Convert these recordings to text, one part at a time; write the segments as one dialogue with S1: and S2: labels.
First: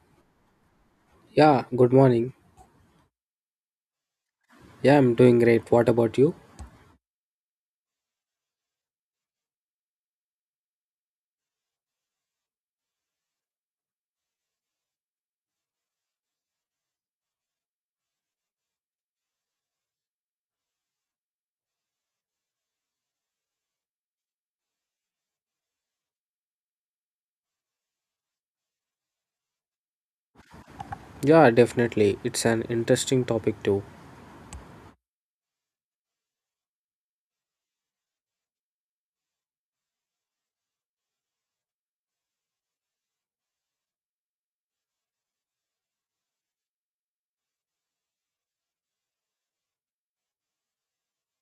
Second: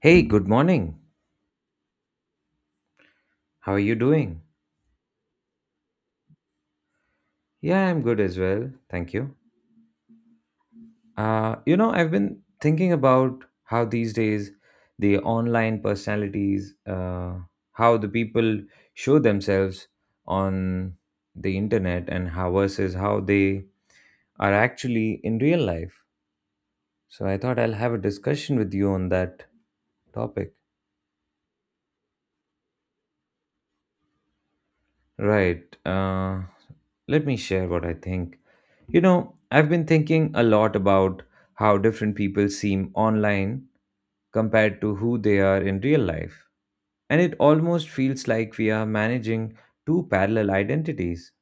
S1: Hey, good morning.
S2: Yeah, good morning.
S1: How are you doing?
S2: Yeah, I'm doing great. What about you?
S1: Yeah, I'm good as well. Thank you. I've been thinking about how these days the online personalities, how the people show themselves on the internet and how versus how they are actually in real life. So I thought I'll have a discussion with you on that topic.
S2: Yeah, definitely. It's an interesting topic too.
S1: Right. Let me share what I think. You know, I've been thinking a lot about how different people seem online compared to who they are in real life. And it almost feels like we are managing two parallel identities.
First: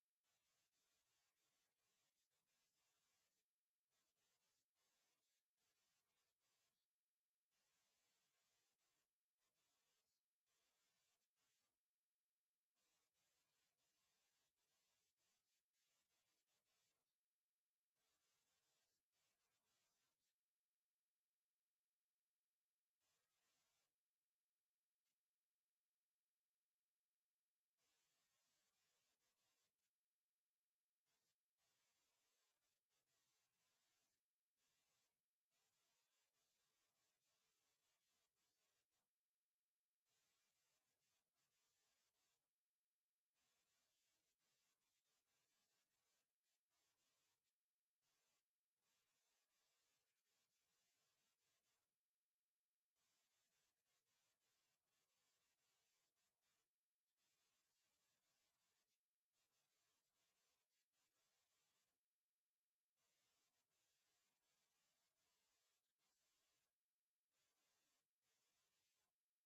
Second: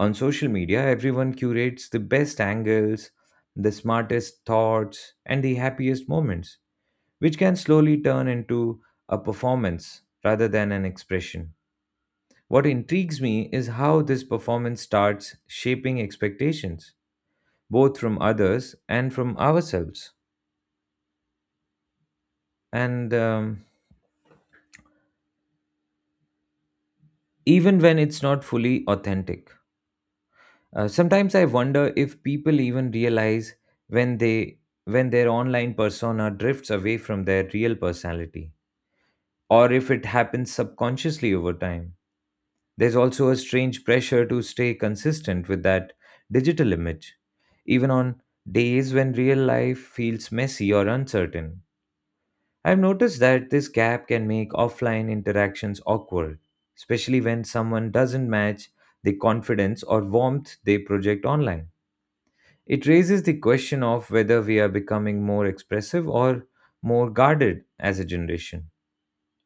S1: On social media, everyone curates the best angles, the smartest thoughts, and the happiest moments, which can slowly turn into a performance rather than an expression. What intrigues me is how this performance starts shaping expectations both from others and from ourselves, and even when it's not fully authentic. Sometimes I wonder if people even realize when they when their online persona drifts away from their real personality, or if it happens subconsciously over time. There's also a strange pressure to stay consistent with that digital image, even on days when real life feels messy or uncertain. I've noticed that this gap can make offline interactions awkward, especially when someone doesn't match the confidence or warmth they project online. It raises the question of whether we are becoming more expressive or more guarded as a generation.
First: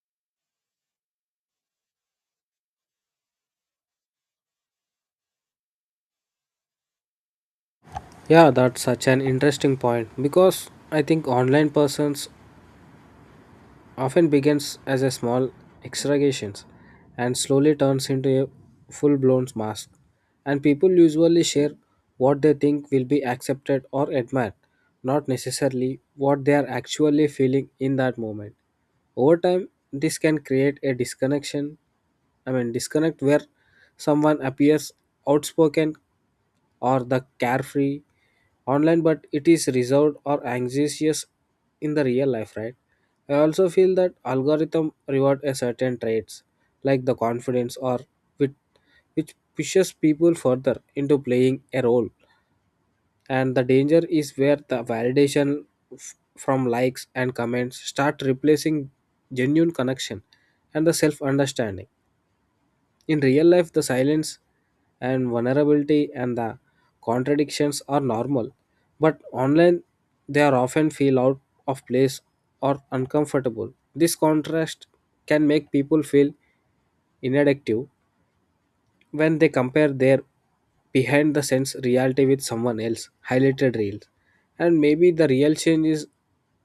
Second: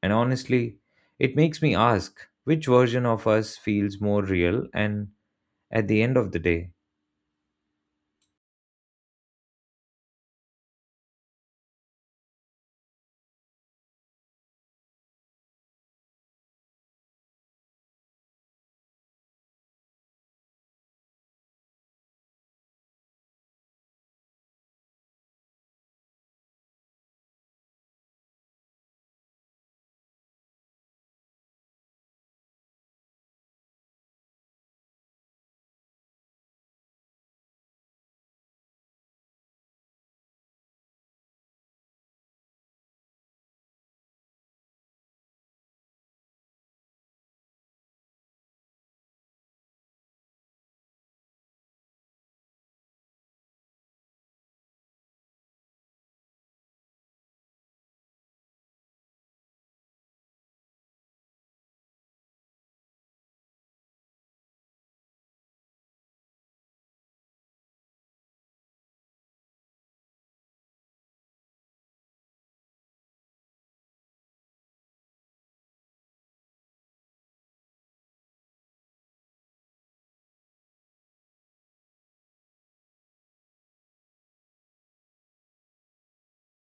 S1: And honestly, it makes me ask which version of us feels more real and at the end of the day.
S2: Yeah, that's such an interesting point because I think online persons often begins as a small exaggeration and slowly turns into a full blown mass. And people usually share what they think will be accepted or admired, not necessarily what they are actually feeling in that moment. Over time, this can create a disconnect where someone appears outspoken or the carefree online, but it is reserved or anxious in the real life, right? I also feel that algorithm reward a certain traits like the confidence or wit, which pushes people further into playing a role. And the danger is where the validation from likes and comments start replacing genuine connection and the self understanding. In real life, the silence and vulnerability and the contradictions are normal, but online they are often feel out of place or uncomfortable. This contrast can make people feel inadequate when they compare their behind the scenes reality with someone else highlighted reels. And maybe the real change is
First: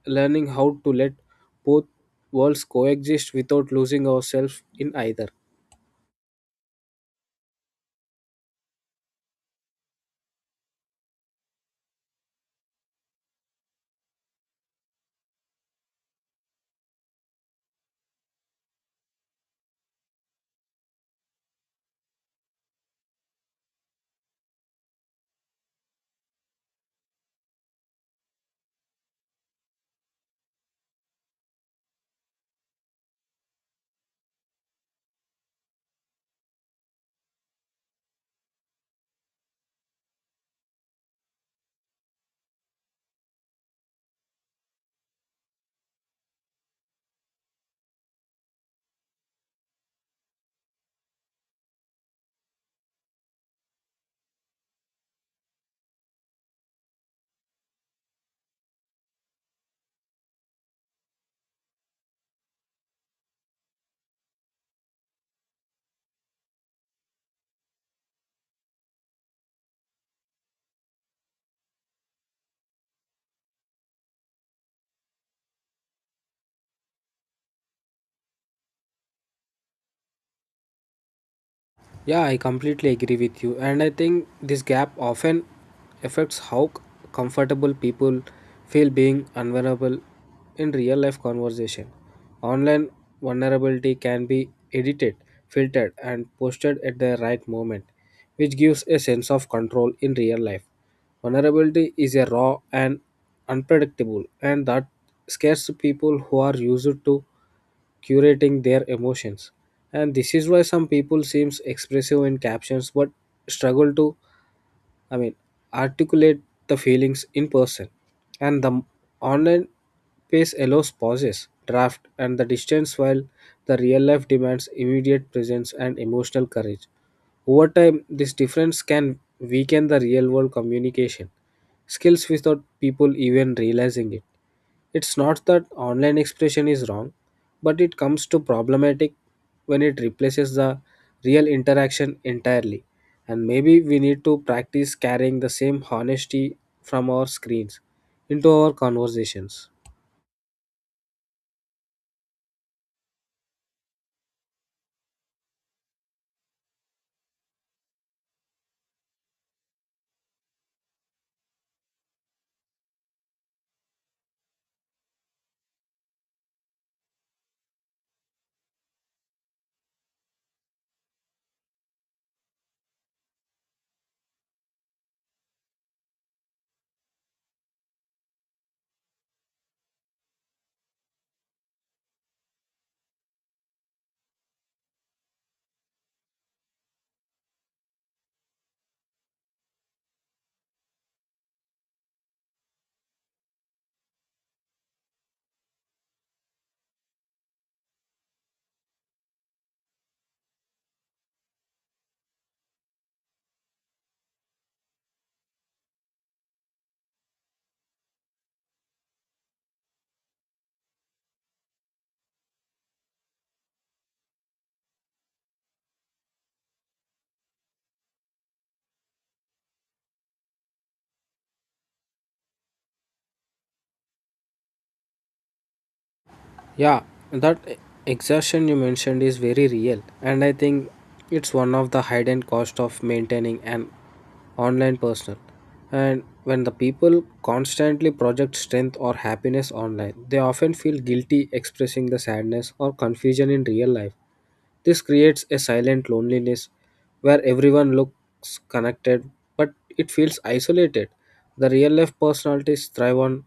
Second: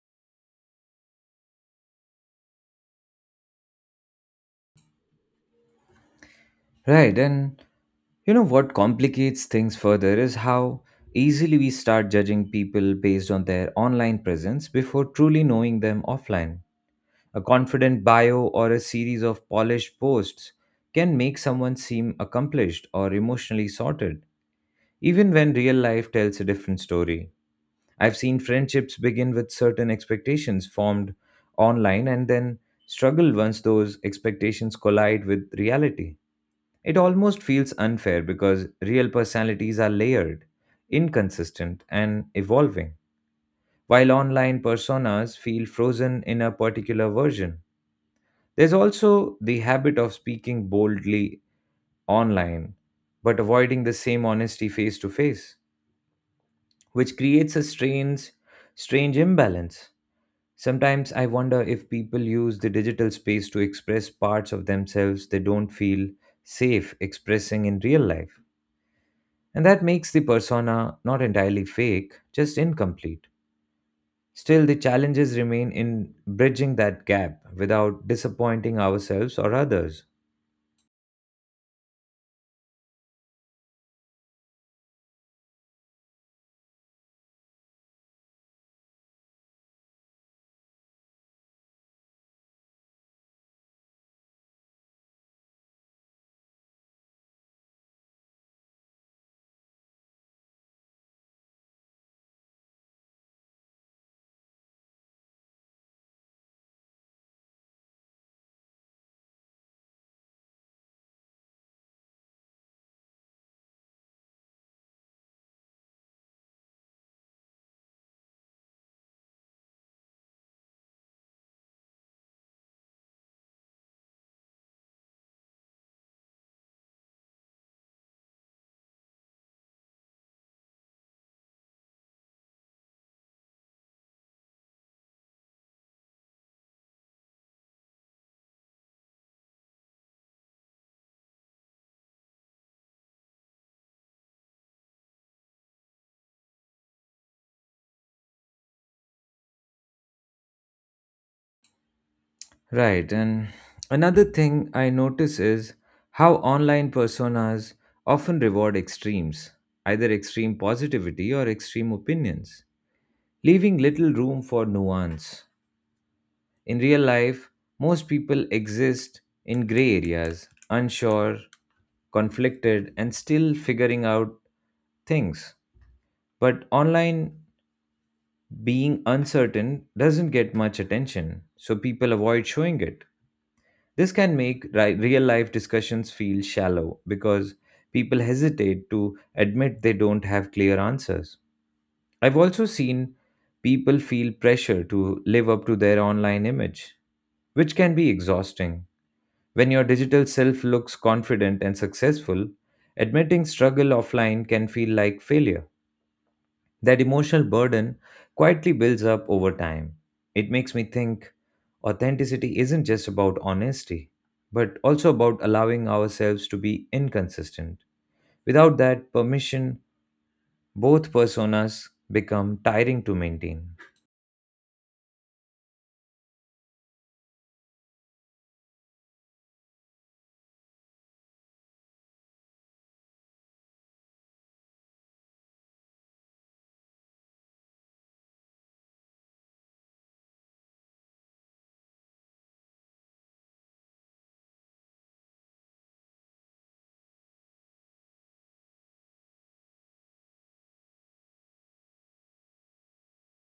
S2: learning how to let both worlds coexist without losing ourselves in either.
S1: Right, and you know what complicates things further is how easily we start judging people based on their online presence before truly knowing them offline. A confident bio or a series of polished posts can make someone seem accomplished or emotionally sorted, even when real life tells a different story. I've seen friendships begin with certain expectations formed online and then struggle once those expectations collide with reality. It almost feels unfair because real personalities are layered, inconsistent, and evolving, while online personas feel frozen in a particular version. There's also the habit of speaking boldly online, but avoiding the same honesty face to face, which creates a strange imbalance. Sometimes I wonder if people use the digital space to express parts of themselves they don't feel safe expressing in real life. And that makes the persona not entirely fake, just incomplete. Still, the challenges remain in bridging that gap without disappointing ourselves or others.
S2: Yeah, I completely agree with you. And I think this gap often affects how comfortable people feel being vulnerable in real life conversation. Online vulnerability can be edited, filtered, and posted at the right moment, which gives a sense of control in real life. Vulnerability is a raw and unpredictable, and that scares people who are used to curating their emotions, and this is why some people seems expressive in captions but struggle to i mean articulate the feelings in person. And the online pace allows pauses draft and the distance, while the real life demands immediate presence and emotional courage. Over time, this difference can weaken the real world communication skills without people even realizing it. It's not that online expression is wrong, but it comes to problematic when it replaces the real interaction entirely. And maybe we need to practice carrying the same honesty from our screens into our conversations.
S1: Right, and another thing I notice is how online personas often reward extremes, either extreme positivity or extreme opinions, leaving little room for nuance. In real life, most people exist in gray areas, unsure, conflicted, and still figuring out things. But online, being uncertain doesn't get much attention, so people avoid showing it. This can make real life discussions feel shallow because people hesitate to admit they don't have clear answers. I've also seen people feel pressure to live up to their online image, which can be exhausting. When your digital self looks confident and successful, admitting struggle offline can feel like failure. That emotional burden quietly builds up over time. It makes me think authenticity isn't just about honesty, but also about allowing ourselves to be inconsistent. Without that permission, both personas become tiring to maintain.
S2: Yeah, that exhaustion you mentioned is very real, and I think it's one of the hidden cost of maintaining an online personal. And when the people constantly project strength or happiness online, they often feel guilty expressing the sadness or confusion in real life. This creates a silent loneliness where everyone looks connected but it feels isolated. The real life personalities thrive on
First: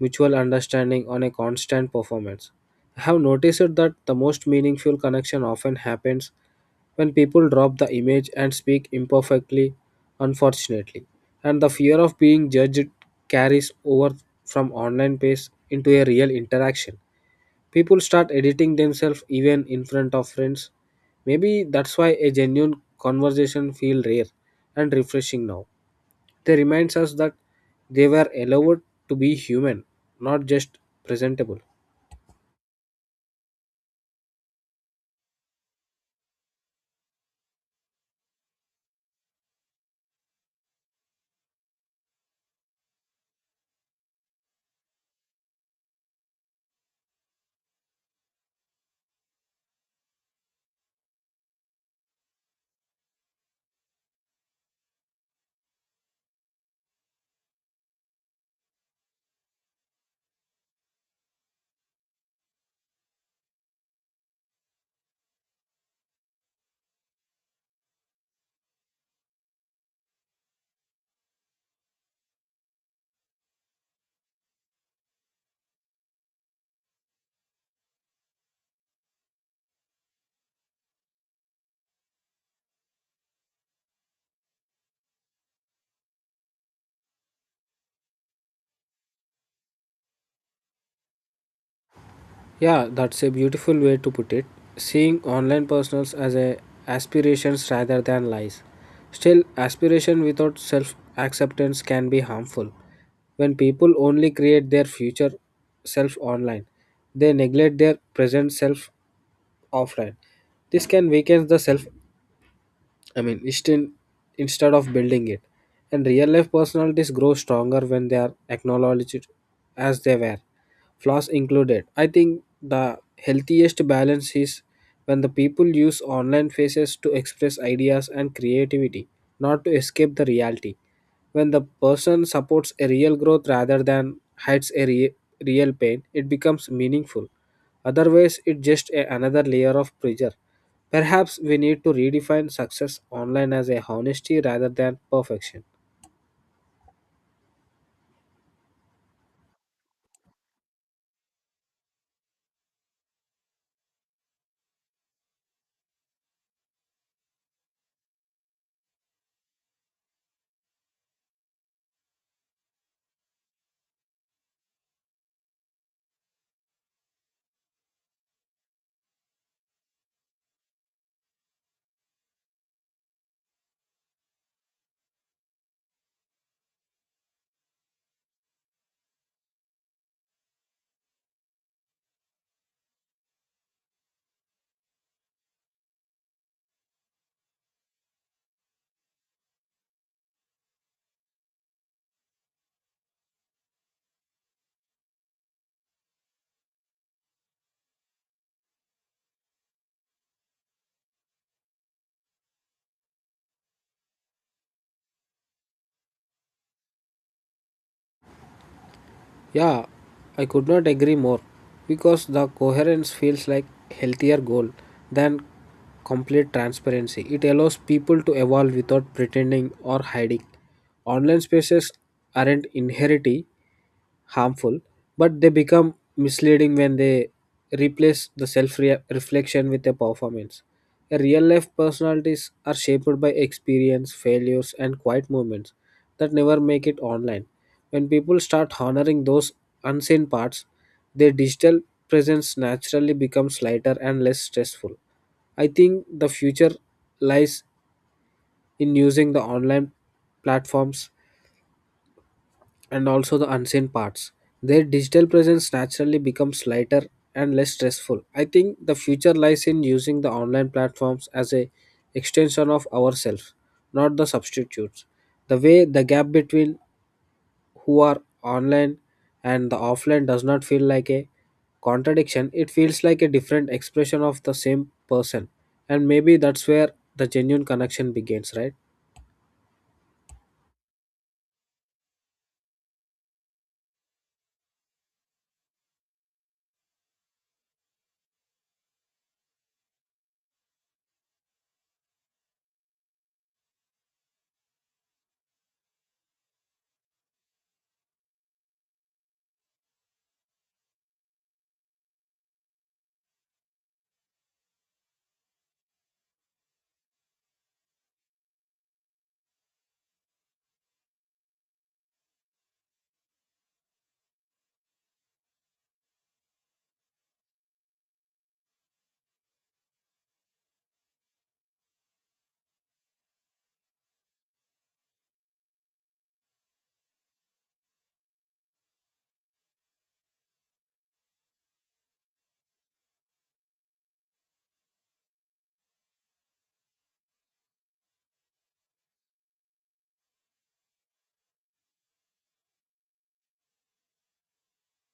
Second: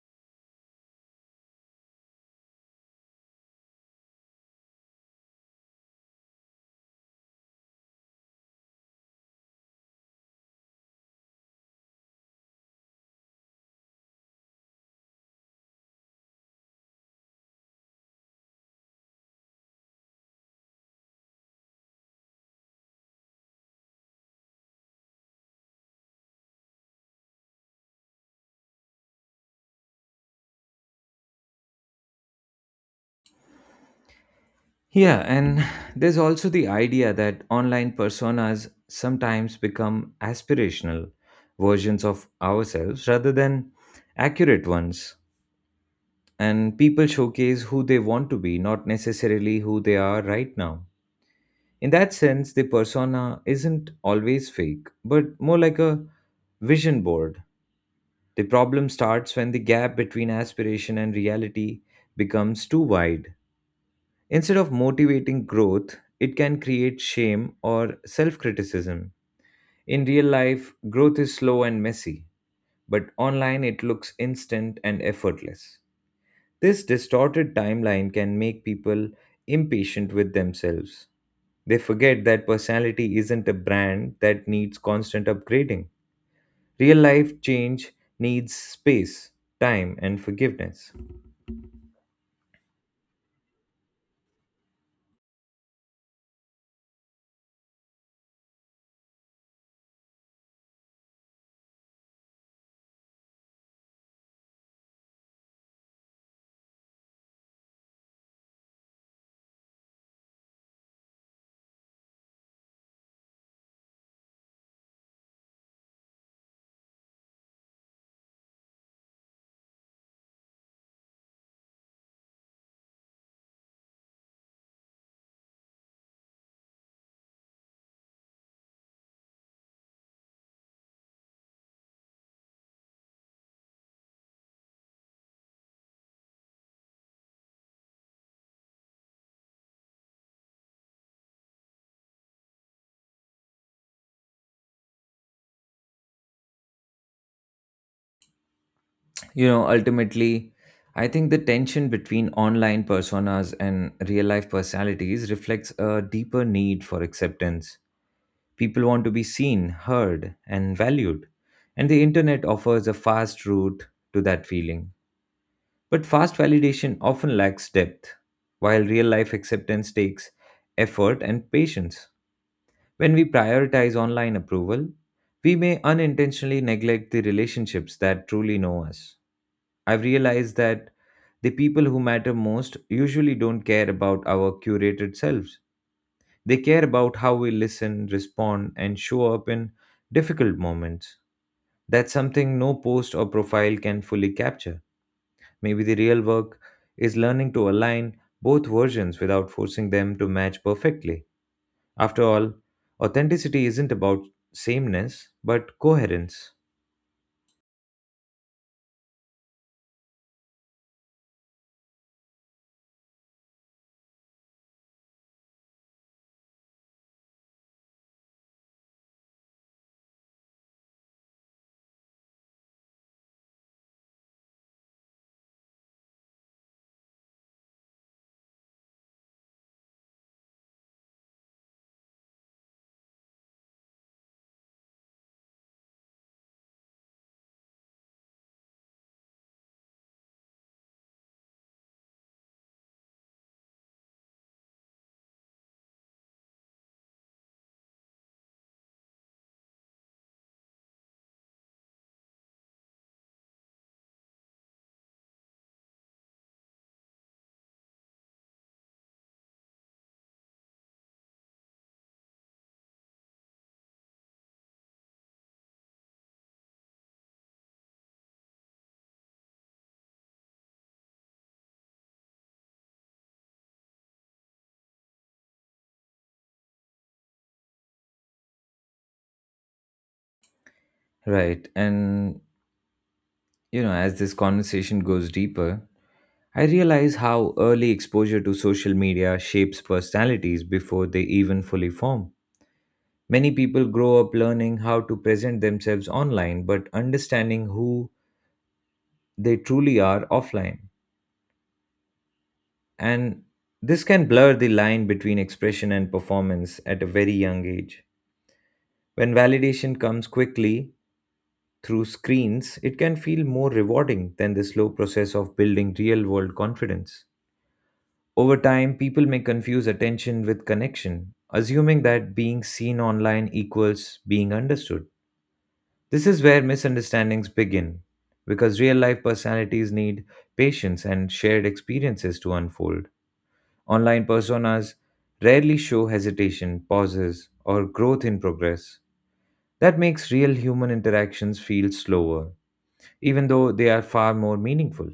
S2: mutual understanding on a constant performance. I have noticed that the most meaningful connection often happens when people drop the image and speak imperfectly, unfortunately, and the fear of being judged carries over from online space into a real interaction. People start editing themselves even in front of friends. Maybe that's why a genuine conversation feels rare and refreshing now. They reminds us that they were allowed to be human, not just presentable.
S1: Yeah, and there's also the idea that online personas sometimes become aspirational versions of ourselves rather than accurate ones. And people showcase who they want to be, not necessarily who they are right now. In that sense, the persona isn't always fake, but more like a vision board. The problem starts when the gap between aspiration and reality becomes too wide. Instead of motivating growth, it can create shame or self criticism. In real life, growth is slow and messy, but online it looks instant and effortless. This distorted timeline can make people impatient with themselves. They forget that personality isn't a brand that needs constant upgrading. Real life change needs space, time, and forgiveness.
S2: Yeah, that's a beautiful way to put it. Seeing online personals as a aspirations rather than lies. Still, aspiration without self acceptance can be harmful. When people only create their future self online, they neglect their present self offline. This can weaken the self I mean, instead, instead of building it. And real life personalities grow stronger when they are acknowledged as they were, flaws included. I think the healthiest balance is when the people use online faces to express ideas and creativity, not to escape the reality. When the person supports a real growth rather than hides a real pain, it becomes meaningful. Otherwise, it's just another layer of pressure. Perhaps we need to redefine success online as a honesty rather than perfection.
S1: You know, ultimately I think the tension between online personas and real life personalities reflects a deeper need for acceptance. People want to be seen, heard, and valued, and the internet offers a fast route to that feeling. But fast validation often lacks depth, while real life acceptance takes effort and patience. When we prioritize online approval, we may unintentionally neglect the relationships that truly know us. I've realized that the people who matter most usually don't care about our curated selves. They care about how we listen, respond, and show up in difficult moments. That's something no post or profile can fully capture. Maybe the real work is learning to align both versions without forcing them to match perfectly. After all, authenticity isn't about sameness, but coherence.
S2: Yeah, I could not agree more because the coherence feels like healthier goal than complete transparency. It allows people to evolve without pretending or hiding. Online spaces aren't inherently harmful, but they become misleading when they replace the self reflection with a performance. A real life personalities are shaped by experience, failures, and quiet moments that never make it online. When people start honoring those unseen parts, their digital presence naturally becomes lighter and less stressful. I think the future lies in using the online platforms and also the unseen parts. Their digital presence naturally becomes lighter and less stressful. I think the future lies in using the online platforms as a extension of ourselves, not the substitutes. The way the gap between who are online and the offline does not feel like a contradiction, it feels like a different expression of the same person. And maybe that's where the genuine connection begins, right?
S1: Right. And, you know, as this conversation goes deeper, I realize how early exposure to social media shapes personalities before they even fully form. Many people grow up learning how to present themselves online but understanding who they truly are offline. And this can blur the line between expression and performance at a very young age. When validation comes quickly through screens, it can feel more rewarding than the slow process of building real world confidence. Over time, people may confuse attention with connection, assuming that being seen online equals being understood. This is where misunderstandings begin, because real life personalities need patience and shared experiences to unfold. Online personas rarely show hesitation, pauses, or growth in progress. That makes real human interactions feel slower, even though they are far more meaningful.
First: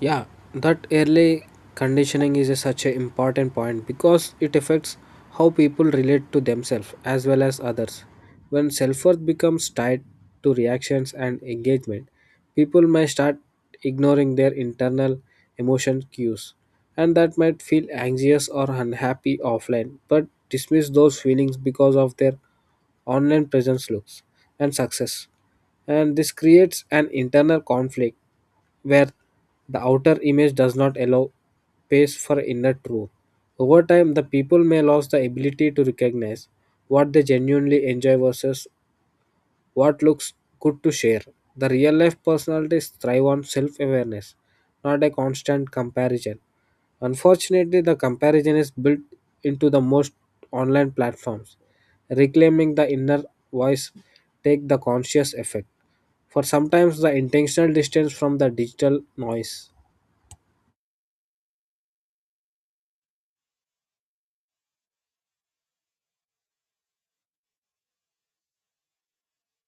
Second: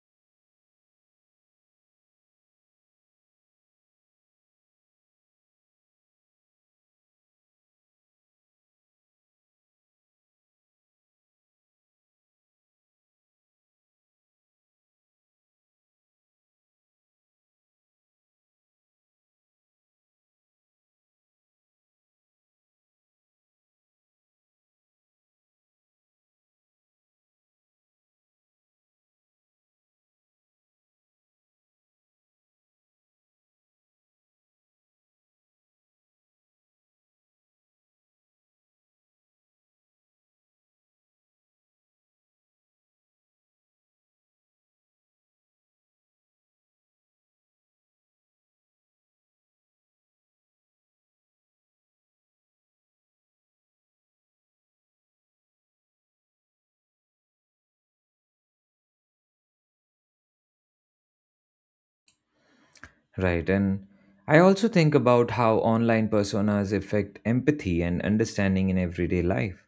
S2: Yeah, that early conditioning is a such an important point because it affects how people relate to themselves as well as others. When self worth becomes tied to reactions and engagement, people may start ignoring their internal emotion cues, and that might feel anxious or unhappy offline, but dismiss those feelings because of their online presence looks and success. And this creates an internal conflict where the outer image does not allow space for inner truth. Over time, the people may lose the ability to recognize what they genuinely enjoy versus what looks good to share. The real life personalities thrive on self awareness, not a constant comparison. Unfortunately, the comparison is built into the most online platforms. Reclaiming the inner voice take the conscious effect. For sometimes the intentional distance from the digital noise.
S1: Right. And I also think about how online personas affect empathy and understanding in everyday life.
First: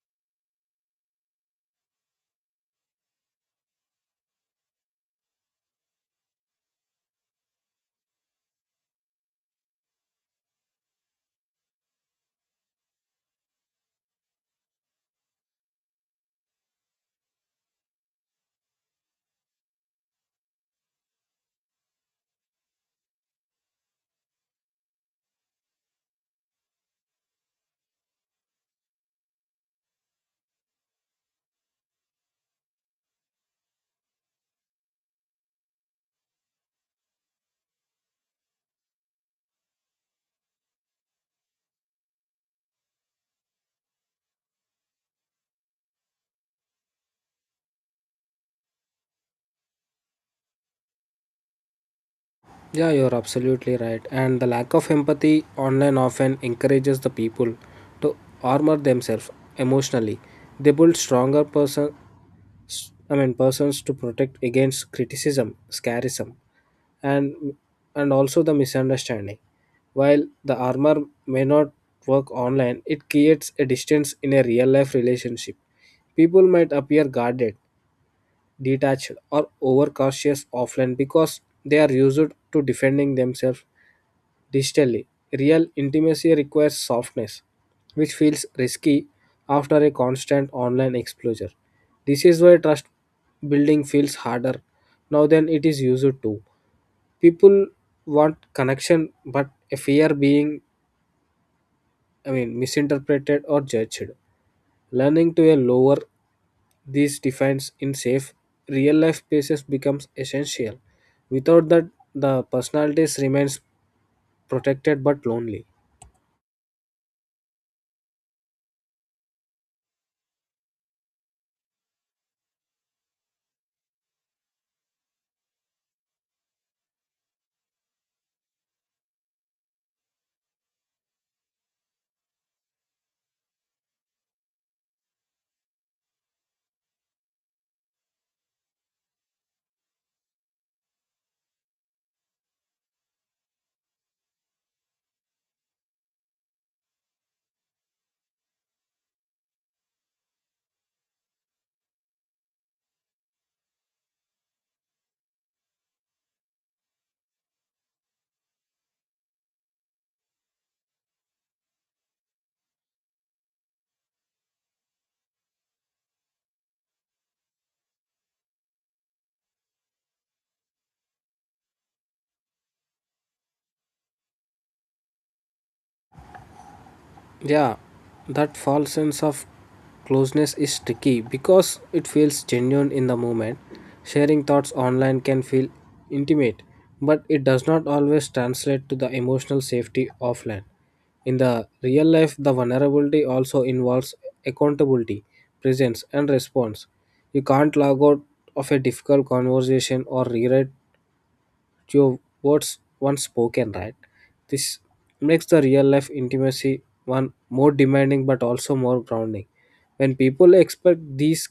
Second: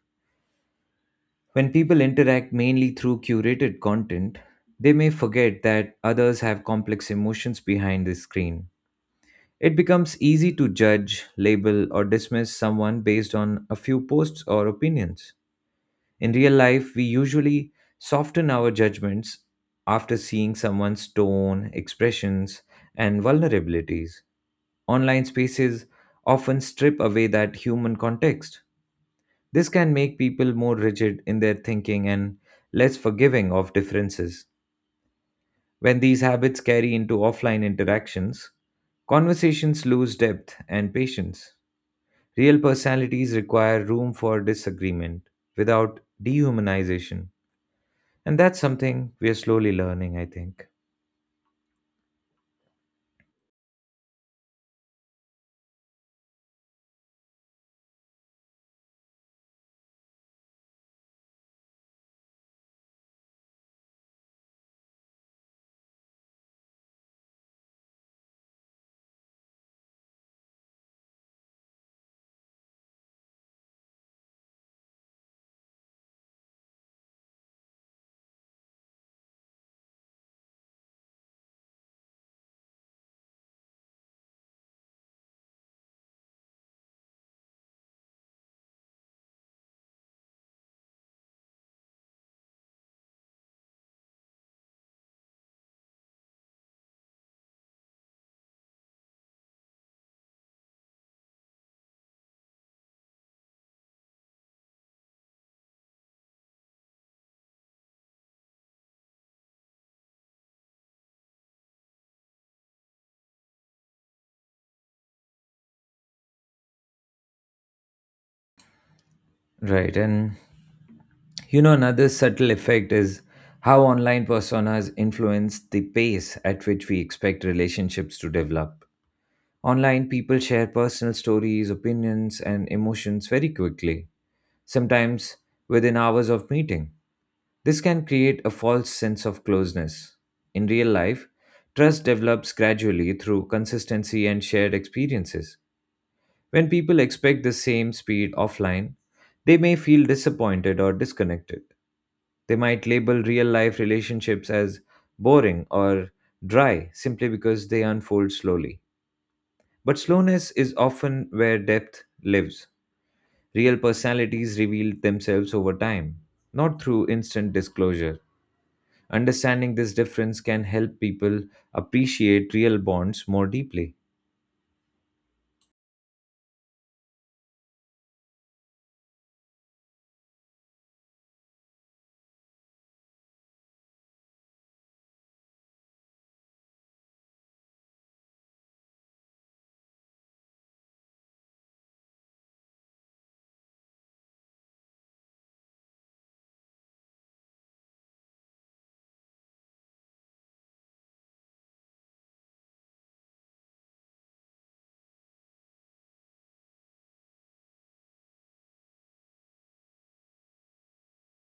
S1: When people interact mainly through curated content, they may forget that others have complex emotions behind the screen. It becomes easy to judge, label, or dismiss someone based on a few posts or opinions. In real life, we usually soften our judgments after seeing someone's tone, expressions, and vulnerabilities. Online spaces often strip away that human context. This can make people more rigid in their thinking and less forgiving of differences. When these habits carry into offline interactions, conversations lose depth and patience. Real personalities require room for disagreement without dehumanization. And that's something we are slowly learning, I think.
S2: Yeah, you're absolutely right. And the lack of empathy online often encourages the people to armor themselves emotionally. They build stronger persons to protect against criticism, scarism, and also the misunderstanding. While the armor may not work online, it creates a distance in a real life relationship. People might appear guarded, detached, or overcautious offline because they are used to defending themselves digitally. Real intimacy requires softness, which feels risky after a constant online exposure. This is why trust building feels harder now than it is used to. People want connection but fear being misinterpreted or judged. Learning to a lower these defines in safe real life spaces becomes essential. Without that, the personalities remains protected but lonely.
S1: Right. And you know, another subtle effect is how online personas influence the pace at which we expect relationships to develop. Online, people share personal stories, opinions, and emotions very quickly, sometimes within hours of meeting. This can create a false sense of closeness. In real life, trust develops gradually through consistency and shared experiences. When people expect the same speed offline, they may feel disappointed or disconnected. They might label real life relationships as boring or dry simply because they unfold slowly. But slowness is often where depth lives. Real personalities reveal themselves over time, not through instant disclosure. Understanding this difference can help people appreciate real bonds more deeply.
S2: Yeah, that false sense of closeness is tricky because it feels genuine in the moment. Sharing thoughts online can feel intimate, but it does not always translate to the emotional safety offline. In the real life, the vulnerability also involves accountability, presence, and response. You can't log out of a difficult conversation or rewrite your words once spoken, right? This makes the real life intimacy one more demanding but also more grounding. When people expect these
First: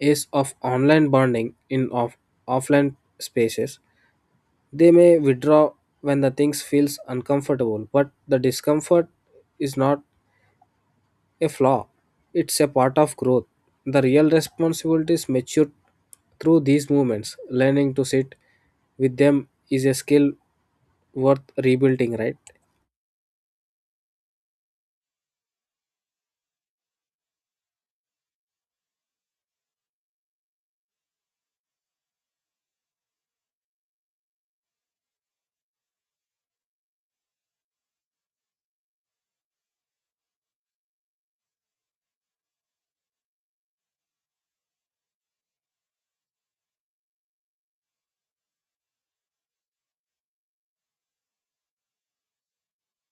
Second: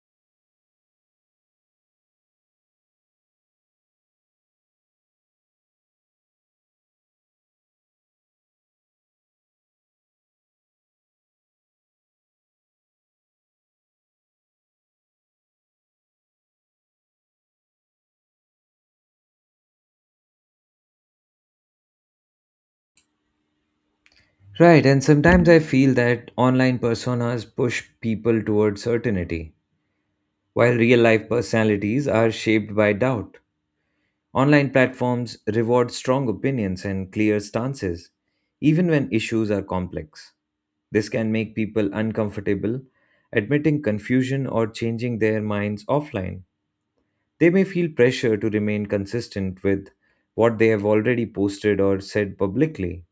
S2: is of online bonding in offline spaces, they may withdraw when the things feels uncomfortable, but the discomfort is not a flaw. It's a part of growth. The real responsibilities mature through these movements. Learning to sit with them is a skill worth rebuilding, right?
S1: Right, and sometimes I feel that online personas push people towards certainty, while real life personalities are shaped by doubt. Online platforms reward strong opinions and clear stances, even when issues are complex. This can make people uncomfortable admitting confusion or changing their minds offline. They may feel pressure to remain consistent with what they have already posted or said publicly,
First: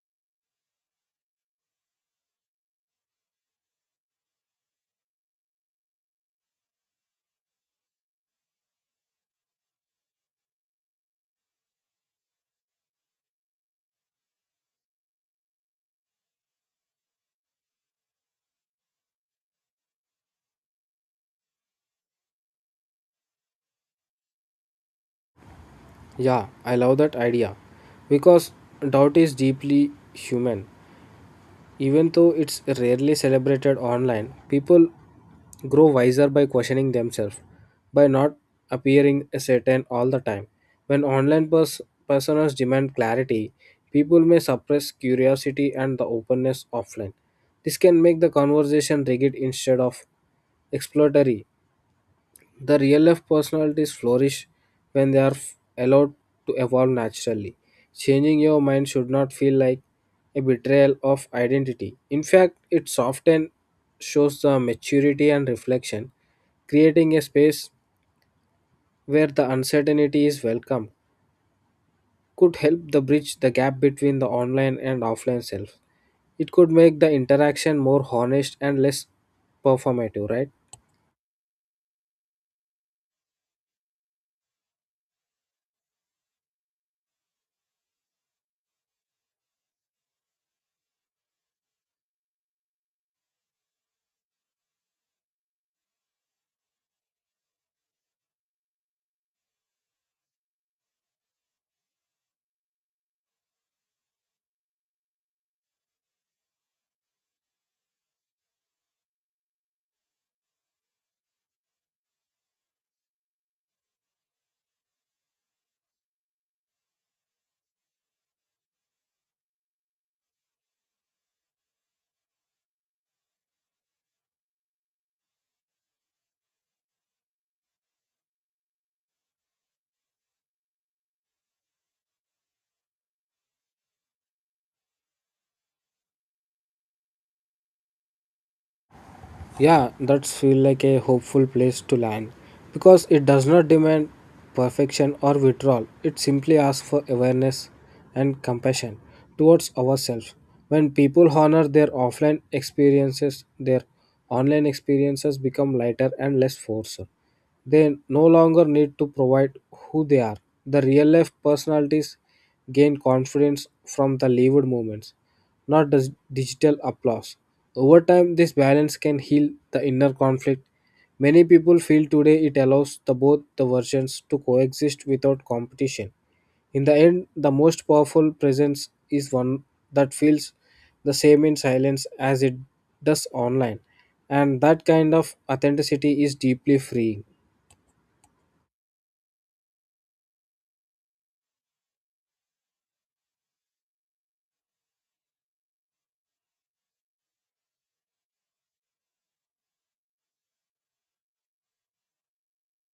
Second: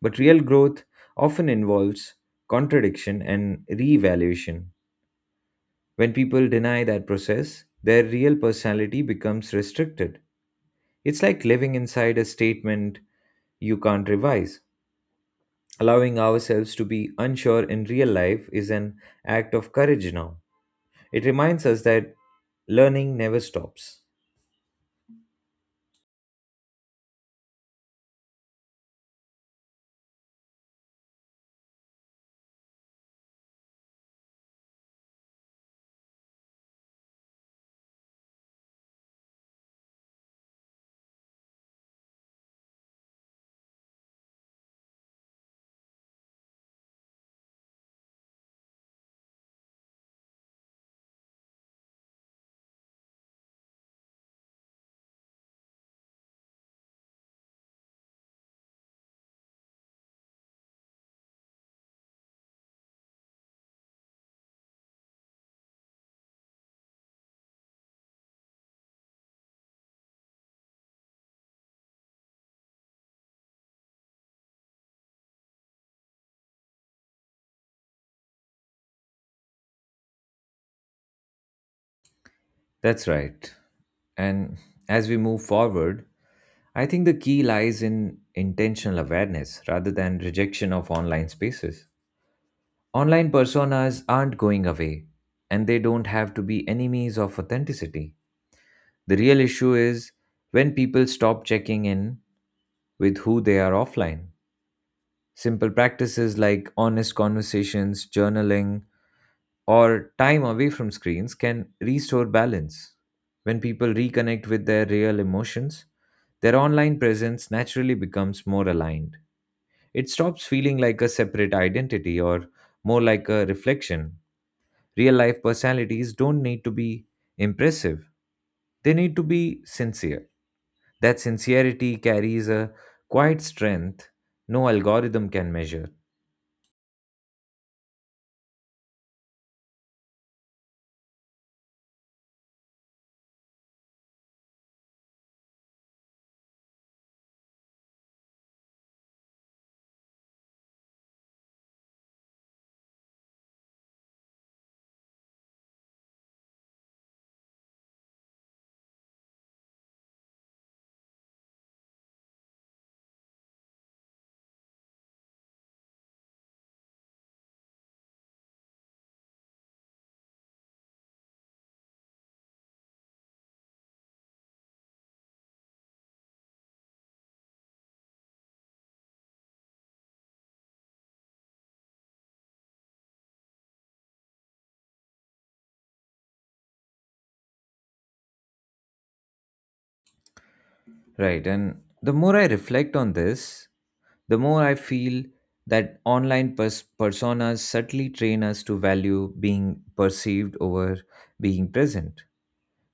S1: but real growth often involves contradiction and reevaluation. When people deny that process, their real personality becomes restricted. It's like living inside a statement you can't revise. Allowing ourselves to be unsure in real life is an act of courage now. It reminds us that learning never stops.
S2: Yeah, I love that idea because doubt is deeply human. Even though it's rarely celebrated online, people grow wiser by questioning themselves, by not appearing certain all the time. When online personas demand clarity, people may suppress curiosity and the openness offline. This can make the conversation rigid instead of exploratory. The real life personalities flourish when they are allowed to evolve naturally. Changing your mind should not feel like a betrayal of identity. In fact, it often shows the maturity and reflection. Creating a space where the uncertainty is welcome could help the bridge the gap between the online and offline self. It could make the interaction more honest and less performative, right?
S1: That's right. And as we move forward, I think the key lies in intentional awareness rather than rejection of online spaces. Online personas aren't going away, and they don't have to be enemies of authenticity. The real issue is when people stop checking in with who they are offline. Simple practices like honest conversations, journaling, or time away from screens can restore balance. When people reconnect with their real emotions, their online presence naturally becomes more aligned. It stops feeling like a separate identity or more like a reflection. Real life personalities don't need to be impressive, they need to be sincere. That sincerity carries a quiet strength no algorithm can measure.
S2: Yeah, that's feel like a hopeful place to land because it does not demand perfection or withdrawal. It simply asks for awareness and compassion towards ourselves. When people honor their offline experiences, their online experiences become lighter and less forceful. They no longer need to provide who they are. The real life personalities gain confidence from the lived moments, not digital applause. Over time, this balance can heal the inner conflict. Many people feel today it allows the both the versions to coexist without competition. In the end, the most powerful presence is one that feels the same in silence as it does online, and that kind of authenticity is deeply freeing.
S1: Right. And the more I reflect on this, the more I feel that online personas subtly train us to value being perceived over being present.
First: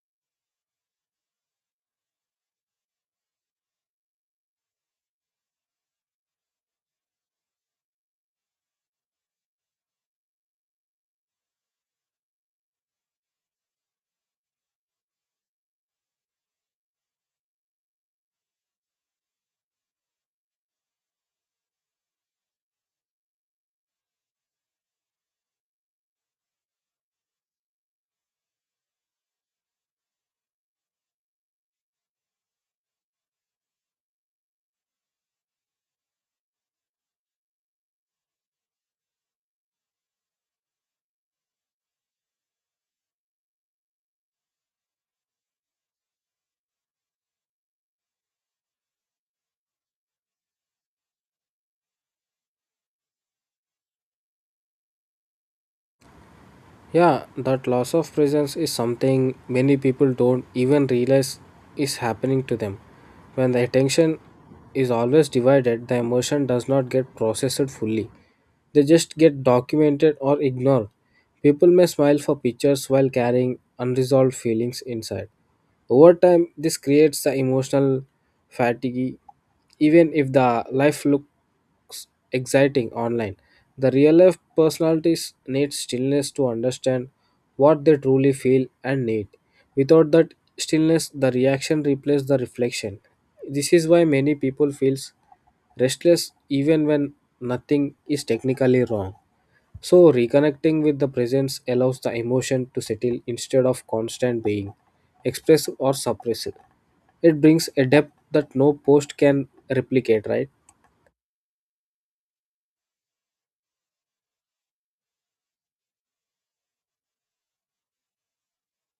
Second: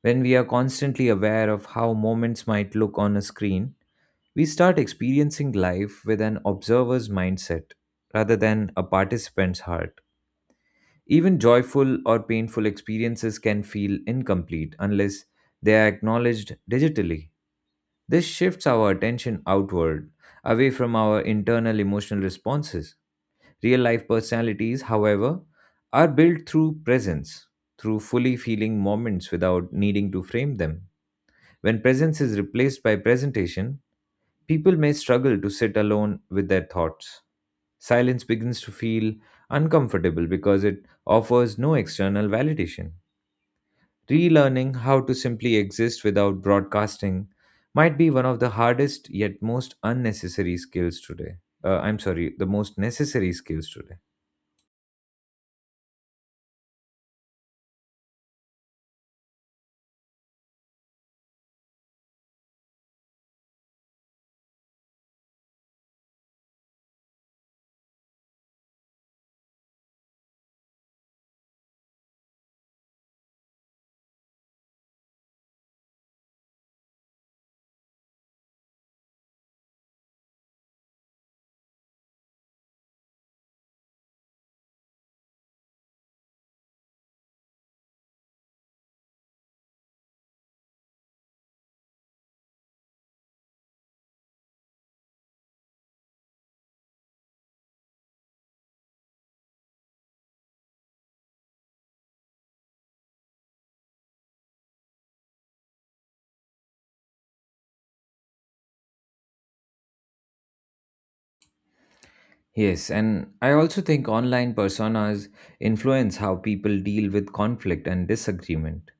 S1: When we are constantly aware of how moments might look on a screen, we start experiencing life with an observer's mindset rather than a participant's heart. Even joyful or painful experiences can feel incomplete unless they are acknowledged digitally. This shifts our attention outward, away from our internal emotional responses. Real life personalities, however, are built through presence, through fully feeling moments without needing to frame them. When presence is replaced by presentation, people may struggle to sit alone with their thoughts. Silence begins to feel uncomfortable because it offers no external validation. Relearning how to simply exist without broadcasting might be one of the hardest yet most unnecessary skills today. I'm sorry, the most necessary skills today.
S2: Yeah, that loss of presence is something many people don't even realize is happening to them. When the attention is always divided, the emotion does not get processed fully. They just get documented or ignored. People may smile for pictures while carrying unresolved feelings inside. Over time, this creates the emotional fatigue, even if the life look exciting online. The real life personalities need stillness to understand what they truly feel and need. Without that stillness, the reaction replaces the reflection. This is why many people feels restless even when nothing is technically wrong. So reconnecting with the presence allows the emotion to settle instead of constant being expressed or suppressed. It brings a depth that no post can replicate, right?
S1: Yes, and I also think online personas influence how people deal with conflict and disagreement.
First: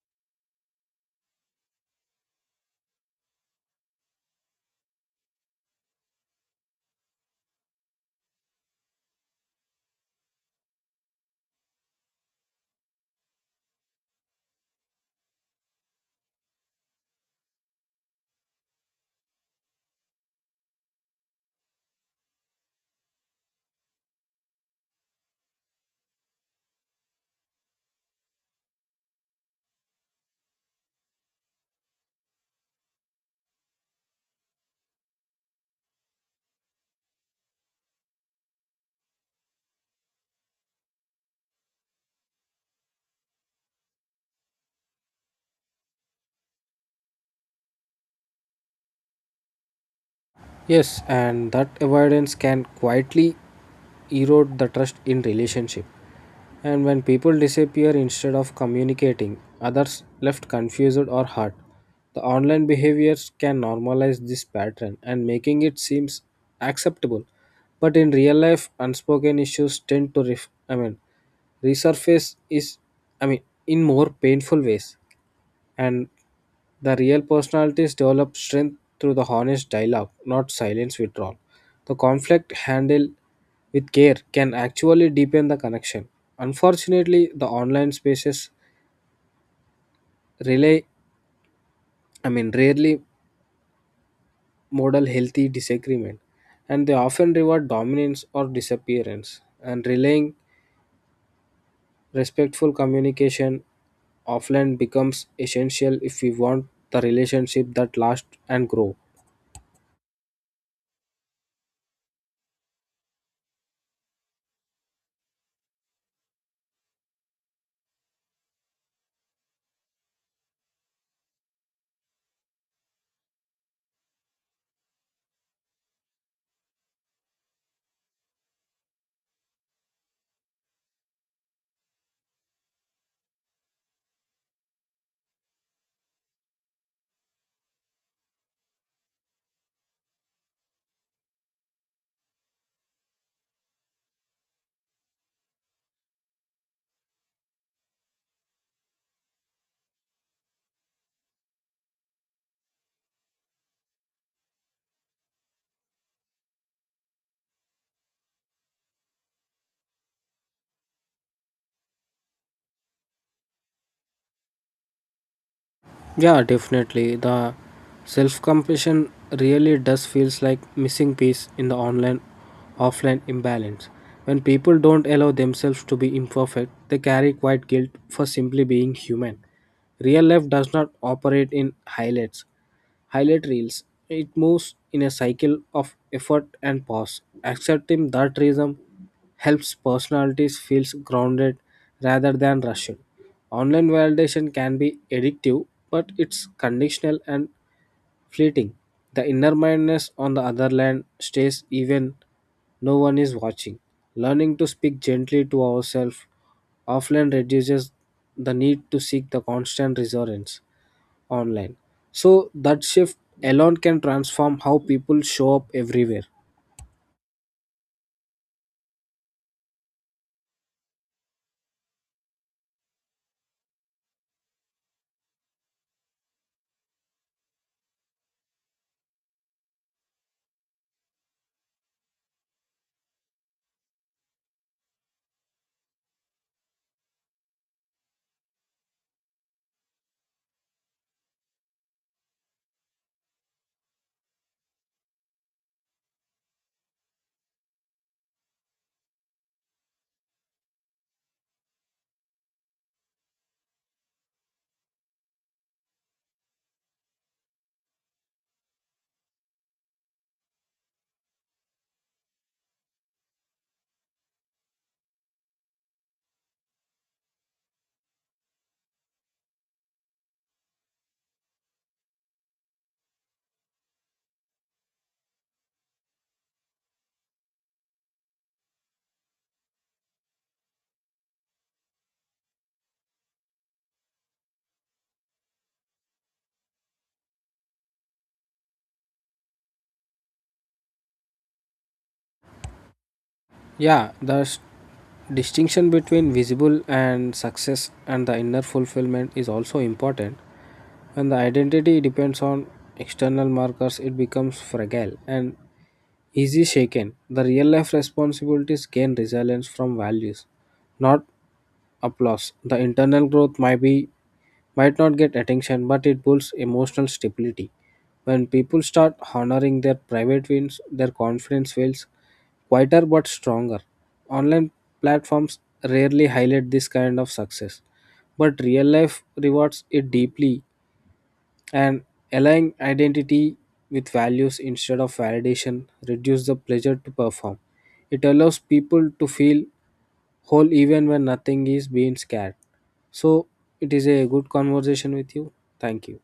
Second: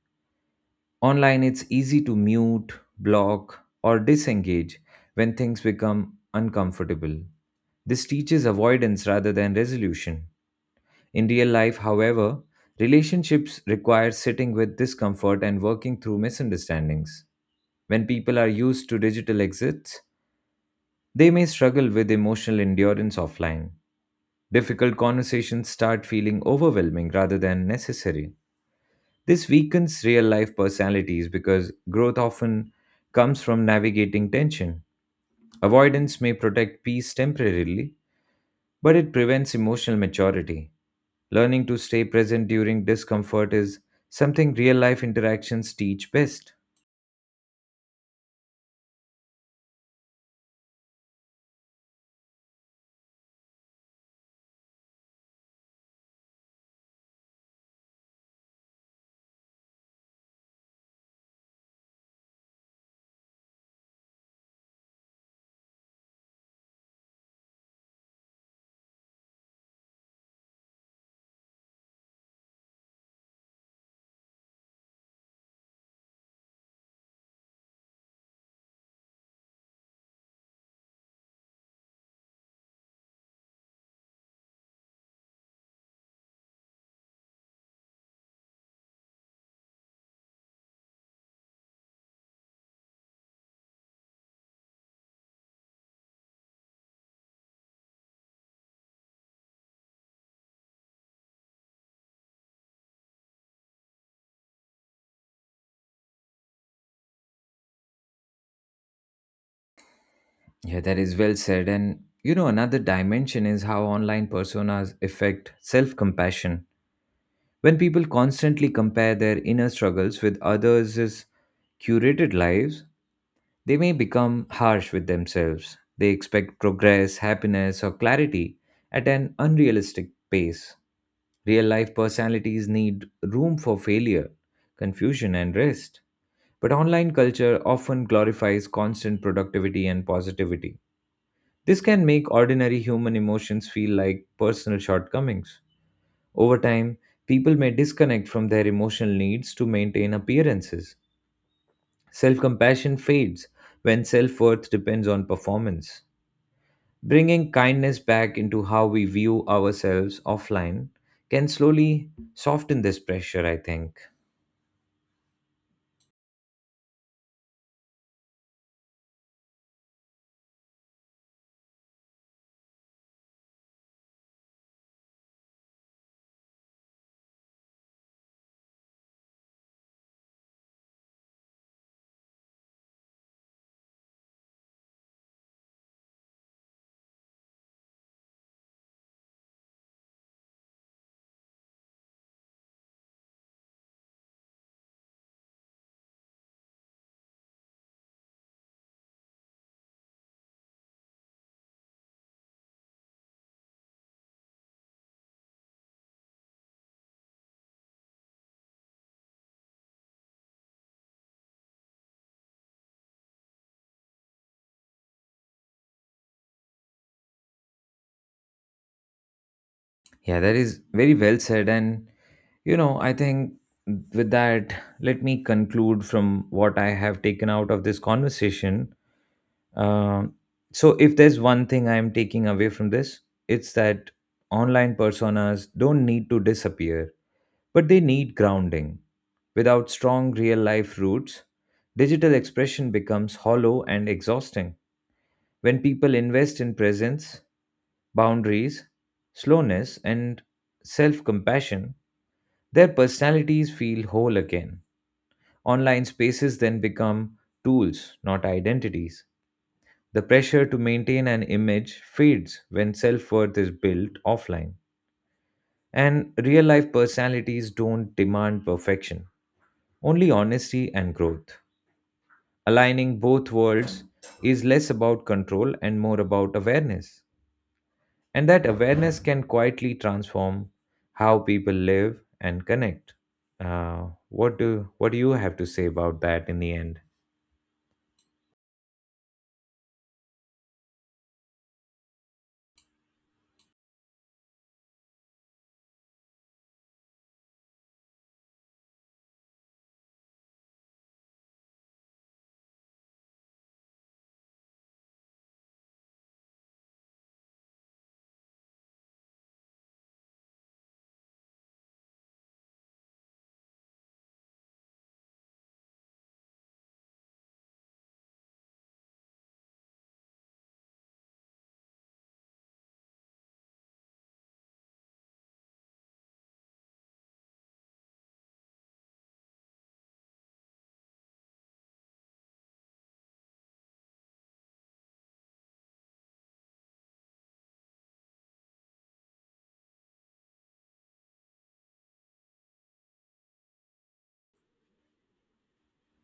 S1: Online, it's easy to mute, block, or disengage when things become uncomfortable. This teaches avoidance rather than resolution. In real life, however, relationships require sitting with discomfort and working through misunderstandings. When people are used to digital exits, they may struggle with emotional endurance offline. Difficult conversations start feeling overwhelming rather than necessary. This weakens real life personalities because growth often comes from navigating tension. Avoidance may protect peace temporarily, but it prevents emotional maturity. Learning to stay present during discomfort is something real life interactions teach best.
S2: Yes, and that avoidance can quietly erode the trust in relationship. And when people disappear instead of communicating, others left confused or hurt. The online behaviors can normalize this pattern and making it seems acceptable. But in real life, unspoken issues tend to ref- I mean, resurface is I mean in more painful ways, and the real personalities develop strength through the honest dialogue, not silence withdrawal. The conflict handled with care can actually deepen the connection. Unfortunately, the online spaces rely, rarely model healthy disagreement, and they often reward dominance or disappearance. And relaying respectful communication offline becomes essential if we want the relationship that lasts and grows.
S1: Yeah, that is well said. And you know, another dimension is how online personas affect self compassion. When people constantly compare their inner struggles with others' curated lives, they may become harsh with themselves. They expect progress, happiness, or clarity at an unrealistic pace. Real life personalities need room for failure, confusion, and rest. But online culture often glorifies constant productivity and positivity. This can make ordinary human emotions feel like personal shortcomings. Over time, people may disconnect from their emotional needs to maintain appearances. Self compassion fades when self worth depends on performance. Bringing kindness back into how we view ourselves offline can slowly soften this pressure, I think.
S2: Yeah, definitely. The self-compassion really does feels like missing piece in the online offline imbalance. When people don't allow themselves to be imperfect, they carry quiet guilt for simply being human. Real life does not operate in highlight reels. It moves in a cycle of effort and pause. Accepting that rhythm helps personalities feel grounded rather than rushed. Online validation can be addictive, but it's conditional and fleeting. The inner mindness on the other hand stays even no one is watching. Learning to speak gently to ourselves offline reduces the need to seek the constant reassurance online. So that shift alone can transform how people show up everywhere.
S1: Yeah, that is very well said. And, you know, I think with that, let me conclude from what I have taken out of this conversation. Um, so, if there's one thing I'm taking away from this, it's that online personas don't need to disappear but they need grounding. Without strong real life roots, digital expression becomes hollow and exhausting. When people invest in presence, boundaries, slowness, and self compassion, their personalities feel whole again. Online spaces then become tools, not identities. The pressure to maintain an image fades when self worth is built offline. And real life personalities don't demand perfection, only honesty and growth. Aligning both worlds is less about control and more about awareness. And that awareness can quietly transform how people live and connect. What do you have to say about that in the end?
S2: Yeah, the distinction between visible and success and the inner fulfillment is also important. When the identity depends on external markers, it becomes fragile and easy shaken. The real life responsibilities gain resilience from values, not applause. The internal growth might be might not get attention, but it builds emotional stability. When people start honoring their private wins, their confidence feels quieter but stronger. Online platforms rarely highlight this kind of success, but real life rewards it deeply. And aligning identity with values instead of validation reduces the pleasure to perform. It allows people to feel whole even when nothing is being scared. So it is a good conversation with you. Thank you.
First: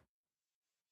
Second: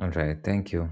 S1: All right, thank you.